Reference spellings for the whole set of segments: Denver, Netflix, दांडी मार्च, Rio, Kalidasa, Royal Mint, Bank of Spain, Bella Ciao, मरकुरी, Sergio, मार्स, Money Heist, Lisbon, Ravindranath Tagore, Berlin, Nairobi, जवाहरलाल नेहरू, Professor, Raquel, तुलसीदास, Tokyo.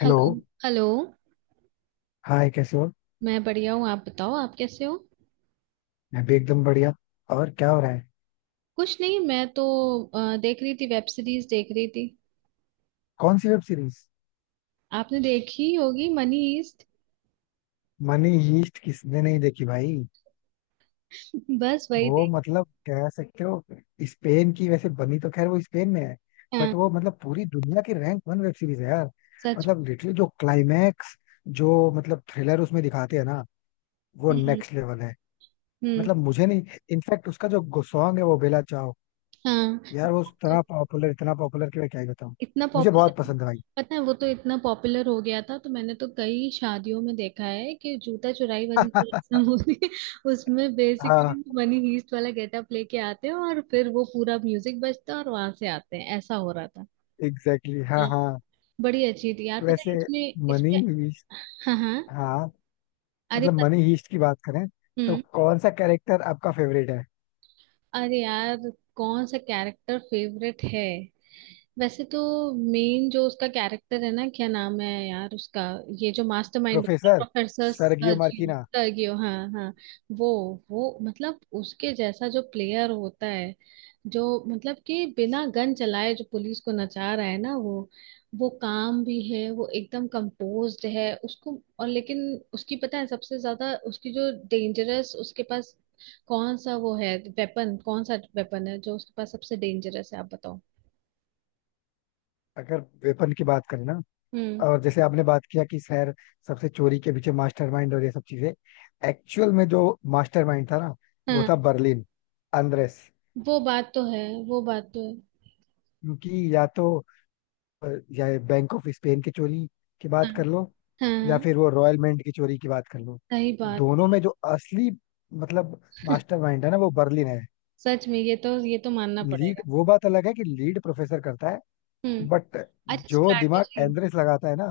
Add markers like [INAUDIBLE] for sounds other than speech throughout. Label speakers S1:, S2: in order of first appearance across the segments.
S1: Hello.
S2: Hello. Hello.
S1: Hi, कैसे हो?
S2: मैं बढ़िया हूँ, आप बताओ, आप कैसे हो?
S1: मैं भी एकदम बढ़िया। और क्या हो रहा है?
S2: कुछ नहीं, मैं तो देख रही थी, वेब सीरीज देख रही थी।
S1: कौन सी वेब सीरीज?
S2: आपने देखी होगी मनी हीस्ट।
S1: मनी हीस्ट किसने नहीं देखी भाई।
S2: [LAUGHS] बस वही
S1: वो
S2: देख।
S1: मतलब कह सकते हो, स्पेन की वैसे बनी, तो खैर वो स्पेन में है।
S2: हाँ।
S1: बट वो मतलब पूरी दुनिया की रैंक वन वेब सीरीज है यार।
S2: सच।
S1: मतलब लिटरली जो क्लाइमैक्स, जो मतलब थ्रिलर उसमें दिखाते हैं ना, वो
S2: हम्म।
S1: नेक्स्ट लेवल है।
S2: हम्म।
S1: मतलब मुझे नहीं। इनफैक्ट उसका जो सॉन्ग है वो बेला चाओ,
S2: हाँ,
S1: यार वो
S2: तो
S1: इतना पॉपुलर, इतना पॉपुलर कि मैं क्या ही बताऊं।
S2: इतना
S1: मुझे बहुत
S2: पॉपुलर।
S1: पसंद है भाई।
S2: पता है, वो तो इतना पॉपुलर हो गया था तो मैंने तो कई शादियों में देखा है कि जूता चुराई वाली जो [LAUGHS] रस्म होती है उसमें
S1: [LAUGHS]
S2: बेसिकली
S1: हाँ,
S2: मनी हीस्ट वाला गेटअप लेके आते हैं और फिर वो पूरा म्यूजिक बजता है और वहां से आते हैं, ऐसा हो रहा था।
S1: एग्जैक्टली exactly,
S2: हाँ।
S1: हाँ हाँ।
S2: बड़ी अच्छी थी यार, पता है
S1: वैसे
S2: इसमें
S1: मनी
S2: इसमें
S1: हीस्ट।
S2: हाँ हाँ।
S1: हाँ।
S2: अरे,
S1: मतलब मनी हीस्ट की बात करें, तो
S2: हम्म।
S1: कौन सा कैरेक्टर आपका फेवरेट है?
S2: अरे यार, कौन सा कैरेक्टर फेवरेट है? वैसे तो मेन जो उसका कैरेक्टर है ना, क्या नाम है यार उसका, ये जो mastermind
S1: professor
S2: professor
S1: Sergio
S2: Sergio,
S1: Marquina.
S2: Sergio. हाँ हाँ। वो वो मतलब उसके जैसा जो प्लेयर होता है, जो मतलब कि बिना गन चलाए जो पुलिस को नचा रहा है ना वो काम भी है, वो एकदम कंपोज्ड है उसको। और लेकिन उसकी पता है सबसे ज्यादा उसकी जो डेंजरस उसके पास, कौन सा वो है वेपन, कौन सा वेपन है जो उसके पास सबसे डेंजरस है आप बताओ?
S1: अगर वेपन की बात करें ना,
S2: हम्म।
S1: और जैसे आपने बात किया कि सर, सबसे चोरी के पीछे मास्टरमाइंड और ये सब चीजें, एक्चुअल में जो मास्टरमाइंड था ना वो
S2: हाँ।
S1: था बर्लिन, अंद्रेस।
S2: वो बात तो है, वो बात तो है।
S1: क्योंकि या तो, और या बैंक ऑफ स्पेन की चोरी की
S2: हाँ
S1: बात कर लो,
S2: हाँ
S1: या
S2: हाँ।
S1: फिर वो रॉयल मेंट की चोरी की बात कर लो,
S2: सही बात।
S1: दोनों में जो असली मतलब मास्टरमाइंड है ना वो बर्लिन है।
S2: सच में ये तो, ये तो मानना
S1: लीड,
S2: पड़ेगा।
S1: वो बात अलग है कि लीड प्रोफेसर करता है।
S2: हम्म।
S1: बट
S2: अच्छा
S1: जो दिमाग
S2: स्ट्रैटेजी।
S1: एंड्रेस लगाता है ना,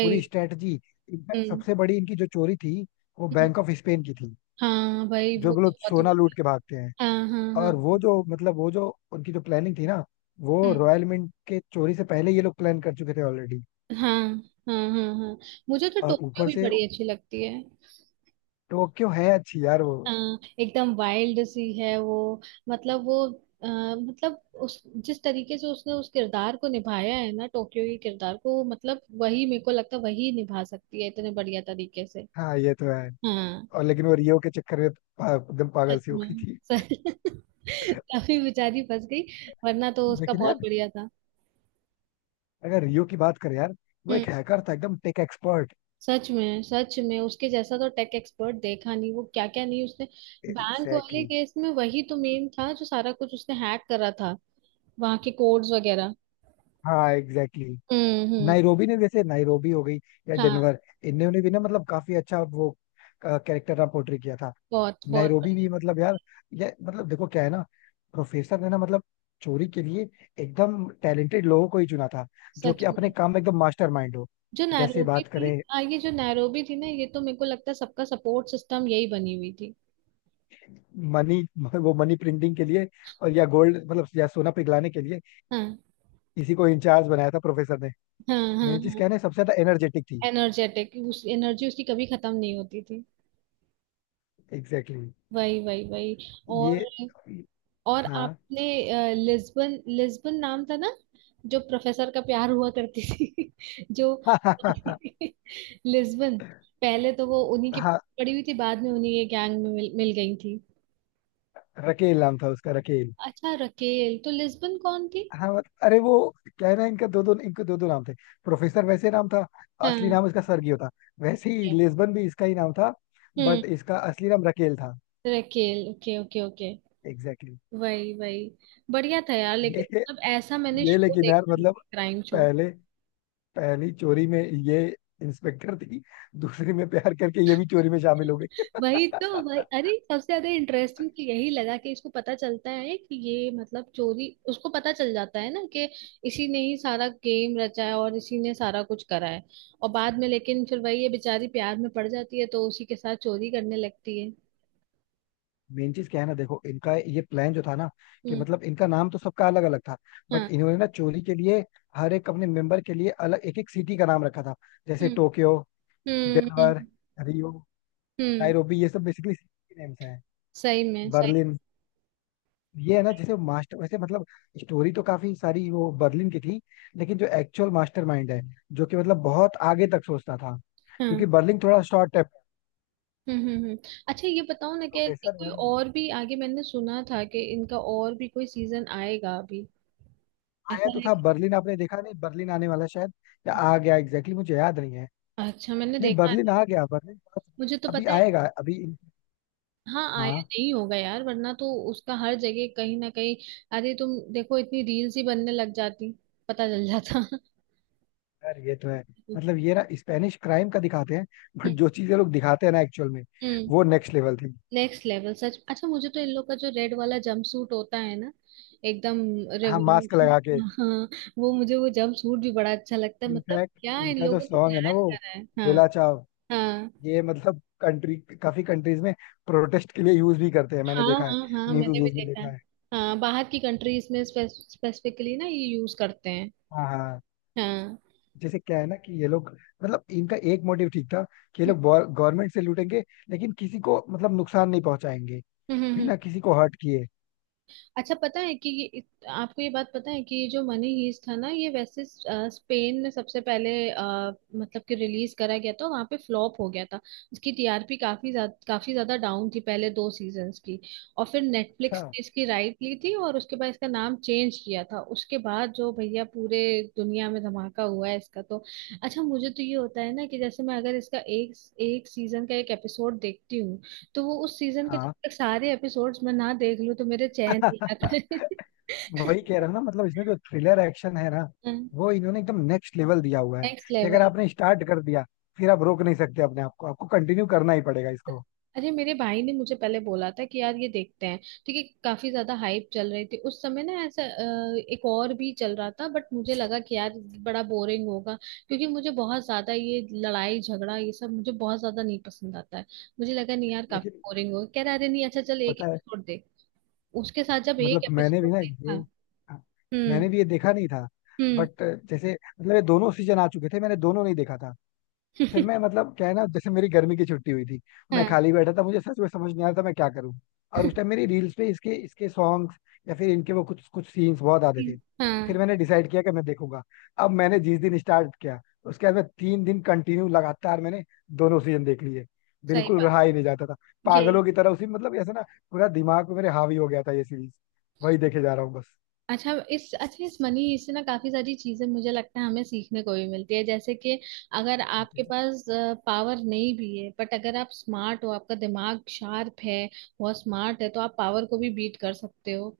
S1: पूरी स्ट्रेटजी। इनफैक्ट
S2: हम्म
S1: सबसे बड़ी इनकी जो चोरी थी वो
S2: हम्म,
S1: बैंक ऑफ स्पेन की थी।
S2: हाँ भाई
S1: जो
S2: वो तो
S1: लोग
S2: बहुत ही
S1: सोना लूट के
S2: बढ़िया।
S1: भागते हैं,
S2: हाँ हाँ हाँ।
S1: और वो जो मतलब वो जो उनकी जो प्लानिंग थी ना, वो
S2: हम्म,
S1: रॉयल मिंट के चोरी से पहले ये लोग प्लान कर चुके थे ऑलरेडी।
S2: हाँ हाँ हाँ हाँ हाँ। मुझे तो
S1: और ऊपर
S2: टोक्यो भी
S1: से
S2: बड़ी अच्छी लगती है।
S1: टोक्यो है अच्छी यार वो।
S2: अ, एकदम वाइल्ड सी है वो, मतलब वो। मतलब उस, जिस तरीके से उसने उस किरदार को निभाया है ना, टोक्यो के किरदार को, मतलब वही मेरे को लगता है, वही निभा सकती है इतने बढ़िया तरीके से।
S1: हाँ ये तो है।
S2: हाँ।
S1: और लेकिन वो रियो के चक्कर में एकदम पागल
S2: सच
S1: सी हो गई
S2: में।
S1: थी।
S2: सच- [LAUGHS] तभी बेचारी फंस गई, वरना तो उसका
S1: लेकिन यार,
S2: बहुत बढ़िया था।
S1: अगर रियो की बात करें यार, वो
S2: हम्म।
S1: एक हैकर था एकदम टेक एक्सपर्ट।
S2: सच में उसके जैसा तो टेक एक्सपर्ट देखा नहीं, वो क्या क्या नहीं उसने। बैंक वाले
S1: एग्जैक्टली।
S2: केस में वही तो मेन था, जो सारा कुछ उसने हैक करा था, वहां के कोड्स वगैरह।
S1: हाँ एग्जैक्टली exactly.
S2: हम्म।
S1: नाइरोबी ने, जैसे नाइरोबी हो गई या
S2: हाँ।
S1: डेनवर, इन्होंने भी ना मतलब काफी अच्छा वो कैरेक्टर का पोर्ट्रे किया था।
S2: बहुत बहुत
S1: नाइरोबी
S2: बढ़िया।
S1: भी मतलब यार, ये मतलब देखो क्या है ना, प्रोफेसर ने ना मतलब चोरी के लिए एकदम टैलेंटेड लोगों को ही चुना था, जो कि
S2: सच में।
S1: अपने काम में एकदम मास्टरमाइंड हो।
S2: जो
S1: जैसे
S2: नैरोबी
S1: बात
S2: थी,
S1: करें
S2: हाँ, ये जो नैरोबी थी ना ये तो मेरे को लगता है सबका सपोर्ट सिस्टम यही बनी हुई थी।
S1: मनी, वो मनी प्रिंटिंग के लिए और या गोल्ड मतलब या सोना पिघलाने के लिए
S2: हाँ
S1: इसी को इंचार्ज बनाया था प्रोफेसर ने।
S2: हाँ हाँ
S1: मेन चीज क्या
S2: हाँ।
S1: है ना, सबसे ज्यादा एनर्जेटिक थी।
S2: एनर्जेटिक, उस एनर्जी उसकी कभी खत्म नहीं होती थी।
S1: Exactly exactly.
S2: वही वही वही। और
S1: ये।
S2: और
S1: हाँ
S2: आपने लिस्बन, लिस्बन नाम था ना, जो प्रोफेसर का प्यार हुआ करती थी। [LAUGHS] जो
S1: [LAUGHS] हाँ हाँ
S2: लिस्बन, पहले तो वो उन्हीं की
S1: हाँ।
S2: पड़ी हुई थी, बाद में उन्हीं के गैंग में मिल गई थी।
S1: रकेल नाम था उसका, रकेल।
S2: अच्छा रकेल, तो लिस्बन कौन थी?
S1: हाँ अरे वो, क्या है ना, इनका दो दो इनके दो दो नाम थे। प्रोफेसर वैसे नाम था, असली
S2: हाँ।
S1: नाम इसका सर्गियो था। वैसे ही लिस्बन भी इसका ही नाम था,
S2: हम्म।
S1: बट इसका असली नाम रकेल था।
S2: Raquel, okay okay okay.
S1: Exactly
S2: वही वही। बढ़िया था यार, लेकिन
S1: exactly. ये
S2: मतलब ऐसा मैंने
S1: ये
S2: शो
S1: लेकिन यार
S2: देखा नहीं,
S1: मतलब,
S2: क्राइम शो।
S1: पहले, पहली चोरी में ये इंस्पेक्टर थी, दूसरी में प्यार करके ये भी चोरी में शामिल हो गई।
S2: [LAUGHS] वही तो, वही, अरे सबसे ज्यादा इंटरेस्टिंग तो यही लगा कि इसको पता चलता है कि ये मतलब चोरी, उसको पता चल जाता है ना कि इसी ने ही सारा गेम रचा है और इसी ने सारा कुछ करा है। और बाद में लेकिन फिर वही ये बेचारी प्यार में पड़ जाती है तो उसी के साथ चोरी करने लगती है।
S1: मेन चीज क्या है ना, देखो इनका ये प्लान जो था ना, कि
S2: हम्म।
S1: मतलब इनका नाम तो सबका अलग अलग था, बट
S2: हाँ।
S1: इन्होंने ना चोरी के लिए हर एक अपने मेंबर के लिए अलग एक एक सिटी का नाम रखा था। जैसे
S2: हम्म
S1: टोक्यो,
S2: हम्म
S1: डेनवर,
S2: हम्म
S1: रियो,
S2: हम्म,
S1: नायरोबी, ये सब बेसिकली सिटी नेम्स हैं।
S2: सही में सही।
S1: बर्लिन, ये है ना जैसे मास्टर वैसे मतलब, स्टोरी तो काफी सारी वो बर्लिन की थी, लेकिन जो एक्चुअल मास्टरमाइंड है जो कि मतलब बहुत आगे तक सोचता था,
S2: हाँ।
S1: क्योंकि बर्लिन थोड़ा शॉर्ट है।
S2: हम्म हम्म हम्म। अच्छा, ये बताओ ना, क्या इसका
S1: प्रोफेसर
S2: कोई
S1: यार वो
S2: और भी, आगे मैंने सुना था कि इनका और भी कोई सीजन आएगा अभी?
S1: आया
S2: ऐसा
S1: तो
S2: है
S1: था
S2: कि
S1: बर्लिन, आपने देखा नहीं? बर्लिन आने वाला शायद, या आ गया एग्जैक्टली exactly, मुझे याद नहीं है।
S2: अच्छा मैंने
S1: नहीं
S2: देखा है।
S1: बर्लिन आ गया, बर्लिन
S2: मुझे तो
S1: अभी
S2: पता है।
S1: आएगा अभी।
S2: हाँ, आया
S1: हाँ
S2: नहीं होगा यार, वरना तो उसका हर जगह कहीं ना कहीं, अरे तुम देखो, इतनी रील्स ही बनने लग जाती, पता चल जाता।
S1: यार ये तो है। मतलब
S2: [LAUGHS]
S1: ये ना स्पेनिश क्राइम का दिखाते हैं, [LAUGHS] बट जो चीजें लोग दिखाते हैं ना एक्चुअल में,
S2: हम्म।
S1: वो नेक्स्ट लेवल थी।
S2: नेक्स्ट लेवल सच। अच्छा, मुझे तो इन लोग का जो रेड वाला जंप सूट होता है ना, एकदम
S1: हाँ मास्क लगा
S2: रेवोल्यूशन,
S1: के।
S2: हाँ, वो मुझे वो जंप सूट भी बड़ा अच्छा लगता है, मतलब
S1: इनफैक्ट
S2: क्या इन
S1: इनका जो
S2: लोगों ने
S1: सॉन्ग है ना
S2: प्लान
S1: वो
S2: करा है। हाँ
S1: बेला चाव,
S2: हाँ।
S1: ये मतलब कंट्री, काफी कंट्रीज में प्रोटेस्ट के लिए यूज भी करते हैं, मैंने
S2: हाँ
S1: देखा है।
S2: हाँ हाँ,
S1: न्यूज
S2: मैंने भी
S1: न्यूज में
S2: देखा
S1: देखा
S2: है।
S1: है।
S2: हाँ, बाहर की कंट्रीज में स्पेसिफिकली ना ये यूज करते हैं।
S1: हाँ हाँ।
S2: हाँ।
S1: जैसे क्या है ना कि ये लोग मतलब इनका एक मोटिव ठीक था कि ये
S2: हम्म
S1: लोग गवर्नमेंट से लूटेंगे, लेकिन किसी को मतलब नुकसान नहीं पहुंचाएंगे,
S2: हम्म हम्म, हम्म।
S1: बिना किसी को हर्ट किए।
S2: अच्छा पता है कि आपको ये बात पता है कि ये जो मनी हीस्ट था ना, ये वैसे स्पेन में सबसे पहले मतलब कि रिलीज करा गया था, वहां पे फ्लॉप हो गया था। इसकी टीआरपी काफी ज्यादा, काफी ज्यादा डाउन थी पहले दो सीजन्स की, और फिर
S1: अच्छा
S2: नेटफ्लिक्स ने इसकी राइट ली थी और उसके बाद इसका नाम चेंज किया था, उसके बाद जो भैया पूरे दुनिया में धमाका हुआ है इसका तो। अच्छा मुझे तो ये होता है ना कि जैसे मैं अगर इसका एक, एक सीजन का एक एपिसोड देखती हूँ, तो वो उस सीजन के जब
S1: हाँ।
S2: तक सारे एपिसोड्स मैं ना देख लूं तो मेरे चैन नहीं
S1: [LAUGHS]
S2: आता।
S1: वही कह रहा हूँ ना, मतलब इसमें जो थ्रिलर एक्शन है ना, वो इन्होंने एकदम नेक्स्ट लेवल दिया हुआ है,
S2: नेक्स्ट
S1: कि अगर
S2: लेवल।
S1: आपने स्टार्ट कर दिया फिर आप रोक नहीं सकते अपने आप को, आपको कंटिन्यू करना ही पड़ेगा इसको।
S2: अरे मेरे भाई ने मुझे पहले बोला था कि यार ये देखते हैं, ठीक है, काफी ज्यादा हाइप चल रही थी उस समय ना, ऐसा एक और भी चल रहा था, बट मुझे लगा कि यार बड़ा बोरिंग होगा, क्योंकि मुझे बहुत ज्यादा ये लड़ाई झगड़ा ये सब मुझे बहुत ज्यादा नहीं पसंद आता है। मुझे लगा नहीं यार काफी
S1: लेकिन
S2: बोरिंग होगा, कह रहा अरे नहीं अच्छा चल एक
S1: पता है,
S2: एपिसोड देख। उसके साथ जब
S1: मतलब
S2: एक
S1: मैंने भी
S2: एपिसोड
S1: ना ये,
S2: देखा।
S1: हाँ,
S2: हम्म
S1: मैंने भी ये देखा नहीं था,
S2: हम्म।
S1: बट जैसे मतलब ये दोनों सीजन आ चुके थे, मैंने दोनों नहीं देखा था। फिर मैं मतलब क्या है ना, जैसे मेरी गर्मी की छुट्टी हुई थी,
S2: [LAUGHS]
S1: मैं
S2: हाँ।
S1: खाली बैठा था, मुझे सच में समझ नहीं आ रहा था मैं क्या करूं। और उस टाइम मेरी रील्स पे इसके इसके सॉन्ग्स या फिर इनके वो कुछ कुछ सीन्स बहुत आते थे।
S2: कि-
S1: फिर
S2: हाँ,
S1: मैंने डिसाइड किया कि मैं देखूंगा। अब मैंने जिस दिन स्टार्ट किया उसके बाद मैं तीन दिन कंटिन्यू लगातार मैंने दोनों सीजन देख लिए।
S2: सही
S1: बिल्कुल
S2: बात,
S1: रहा ही नहीं जाता था,
S2: यही।
S1: पागलों की तरह उसी मतलब ऐसा ना, पूरा दिमाग पे मेरे हावी हो गया था ये सीरीज, वही देखे जा रहा हूँ बस।
S2: अच्छा इस, अच्छा इस मनी इससे ना काफी सारी चीजें मुझे लगता है हमें सीखने को भी मिलती है, जैसे कि अगर आपके
S1: जैसे,
S2: पास पावर नहीं भी है, बट अगर आप स्मार्ट हो आपका दिमाग शार्प है, बहुत स्मार्ट है तो आप पावर को भी बीट कर सकते हो।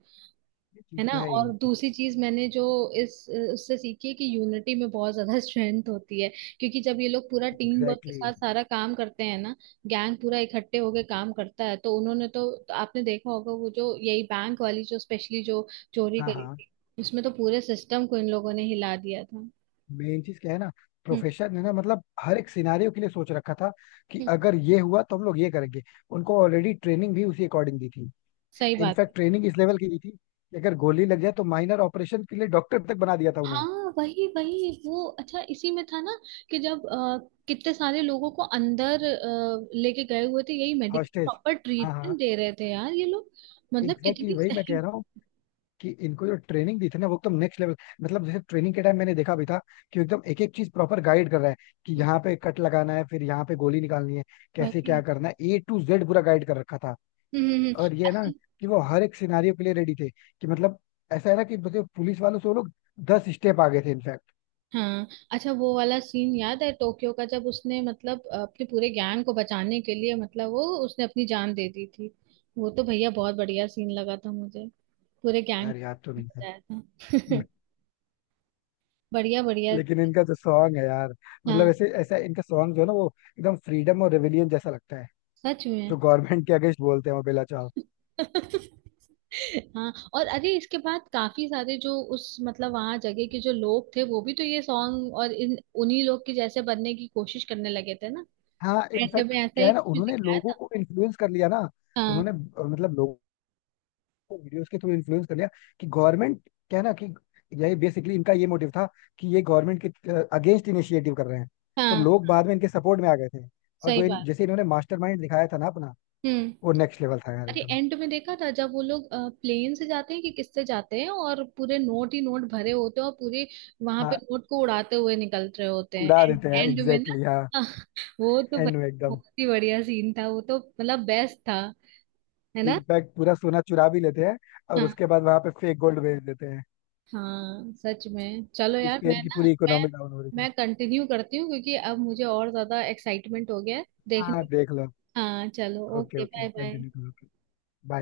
S1: ये
S2: है
S1: चीज
S2: ना?
S1: तो है ही।
S2: और दूसरी चीज मैंने जो इस उससे सीखी है कि यूनिटी में बहुत ज्यादा स्ट्रेंथ [LAUGHS] होती है, क्योंकि जब ये लोग पूरा टीम वर्क के
S1: एग्जैक्टली
S2: साथ
S1: exactly.
S2: सारा काम करते हैं ना, गैंग पूरा इकट्ठे होके काम करता है, तो उन्होंने तो आपने देखा होगा वो जो यही बैंक वाली जो स्पेशली जो चोरी
S1: हाँ
S2: करी
S1: हाँ।
S2: थी, उसमें तो पूरे सिस्टम को इन लोगों ने हिला दिया था। हम्म।
S1: मेन चीज क्या है ना, प्रोफेशन है ना, मतलब हर एक सिनारियों के लिए सोच रखा था कि
S2: हम्म,
S1: अगर ये हुआ तो हम लोग ये करेंगे, उनको ऑलरेडी ट्रेनिंग भी उसी अकॉर्डिंग दी थी।
S2: सही बात।
S1: इनफैक्ट ट्रेनिंग इस लेवल की दी थी कि अगर गोली लग जाए तो माइनर ऑपरेशन के लिए डॉक्टर तक बना दिया था उन्हें।
S2: हाँ, वही वही, वो अच्छा इसी में था ना कि जब कितने सारे लोगों को अंदर लेके गए हुए थे यही, मेडिकल
S1: हॉस्टेज।
S2: प्रॉपर
S1: हाँ हाँ।
S2: ट्रीटमेंट दे रहे थे यार ये लोग, मतलब
S1: एग्जैक्टली exactly,
S2: कितनी
S1: वही मैं
S2: सही।
S1: कह रहा हूँ कि इनको जो ट्रेनिंग दी थी ना वो एकदम नेक्स्ट लेवल, मतलब जैसे ट्रेनिंग के टाइम मैंने देखा भी था कि एकदम एक एक चीज प्रॉपर गाइड कर रहा है, कि यहाँ पे
S2: [LAUGHS]
S1: कट लगाना है फिर यहाँ पे गोली निकालनी है, कैसे क्या
S2: वही।
S1: करना है ए टू जेड पूरा गाइड कर रखा था।
S2: हम्म।
S1: और ये ना
S2: अच्छा।
S1: कि वो हर एक सिनारियो के लिए रेडी थे, कि मतलब ऐसा है ना कि मतलब पुलिस वालों से वो लोग 10 स्टेप आगे थे इनफैक्ट।
S2: हाँ। अच्छा वो वाला सीन याद है टोक्यो का, जब उसने मतलब अपने पूरे गैंग को बचाने के लिए मतलब वो उसने अपनी जान दे दी थी, वो तो भैया बहुत बढ़िया सीन लगा था मुझे, पूरे गैंग
S1: यार याद तो
S2: को
S1: नहीं है।
S2: बचाया था। [LAUGHS] बढ़िया
S1: [LAUGHS]
S2: बढ़िया।
S1: लेकिन इनका जो सॉन्ग है यार, मतलब
S2: हाँ।
S1: ऐसे ऐसा इनका सॉन्ग जो है ना वो एकदम फ्रीडम और रेविलियन जैसा लगता है,
S2: सच में।
S1: जो गवर्नमेंट के अगेंस्ट बोलते हैं वो बेला चाव।
S2: [LAUGHS] हाँ, और अरे इसके बाद काफी सारे जो उस मतलब वहां जगह के जो लोग थे वो भी तो ये सॉन्ग और इन उन्हीं लोग के जैसे बनने की कोशिश करने लगे थे ना।
S1: हाँ
S2: एंड
S1: इनफैक्ट
S2: में ऐसा
S1: क्या
S2: ही
S1: है ना,
S2: कुछ
S1: उन्होंने
S2: दिखाया
S1: लोगों
S2: था।
S1: को इन्फ्लुएंस कर लिया ना,
S2: हाँ।
S1: उन्होंने मतलब लोगों, वीडियोस के थ्रू इन्फ्लुएंस कर लिया कि गवर्नमेंट, क्या है ना कि यही बेसिकली इनका ये मोटिव था कि ये गवर्नमेंट के अगेंस्ट इनिशिएटिव कर रहे हैं, तो
S2: हाँ।
S1: लोग बाद में इनके सपोर्ट में आ गए थे। और
S2: सही
S1: जो
S2: बात।
S1: जैसे इन्होंने मास्टरमाइंड दिखाया था ना अपना,
S2: हम्म।
S1: वो नेक्स्ट लेवल था यार
S2: अरे
S1: एकदम।
S2: एंड में देखा था जब वो लोग प्लेन से जाते हैं कि किससे जाते हैं और पूरे नोट ही नोट भरे होते हैं और पूरे वहां पे
S1: हाँ
S2: नोट को उड़ाते हुए निकल रहे होते हैं
S1: उड़ा
S2: एंड,
S1: देते हैं
S2: एंड में ना।
S1: एग्जैक्टली exactly, हाँ।
S2: [LAUGHS] हाँ, वो तो भाई
S1: एंड में एकदम
S2: बहुत ही बढ़िया सीन था वो तो, मतलब बेस्ट था। है ना?
S1: इनफैक्ट पूरा सोना चुरा भी लेते हैं और
S2: हाँ।
S1: उसके बाद वहां पे फेक गोल्ड भेज देते हैं,
S2: हाँ सच में, चलो यार, मैं
S1: स्पेन की
S2: ना
S1: पूरी
S2: मैं
S1: इकोनॉमी डाउन हो रही थी।
S2: मैं कंटिन्यू करती हूँ क्योंकि अब मुझे और ज्यादा एक्साइटमेंट हो गया है
S1: हाँ
S2: देखने।
S1: देख लो।
S2: हाँ, चलो,
S1: okay
S2: okay,
S1: okay
S2: bye bye.
S1: Continue करो। बाय।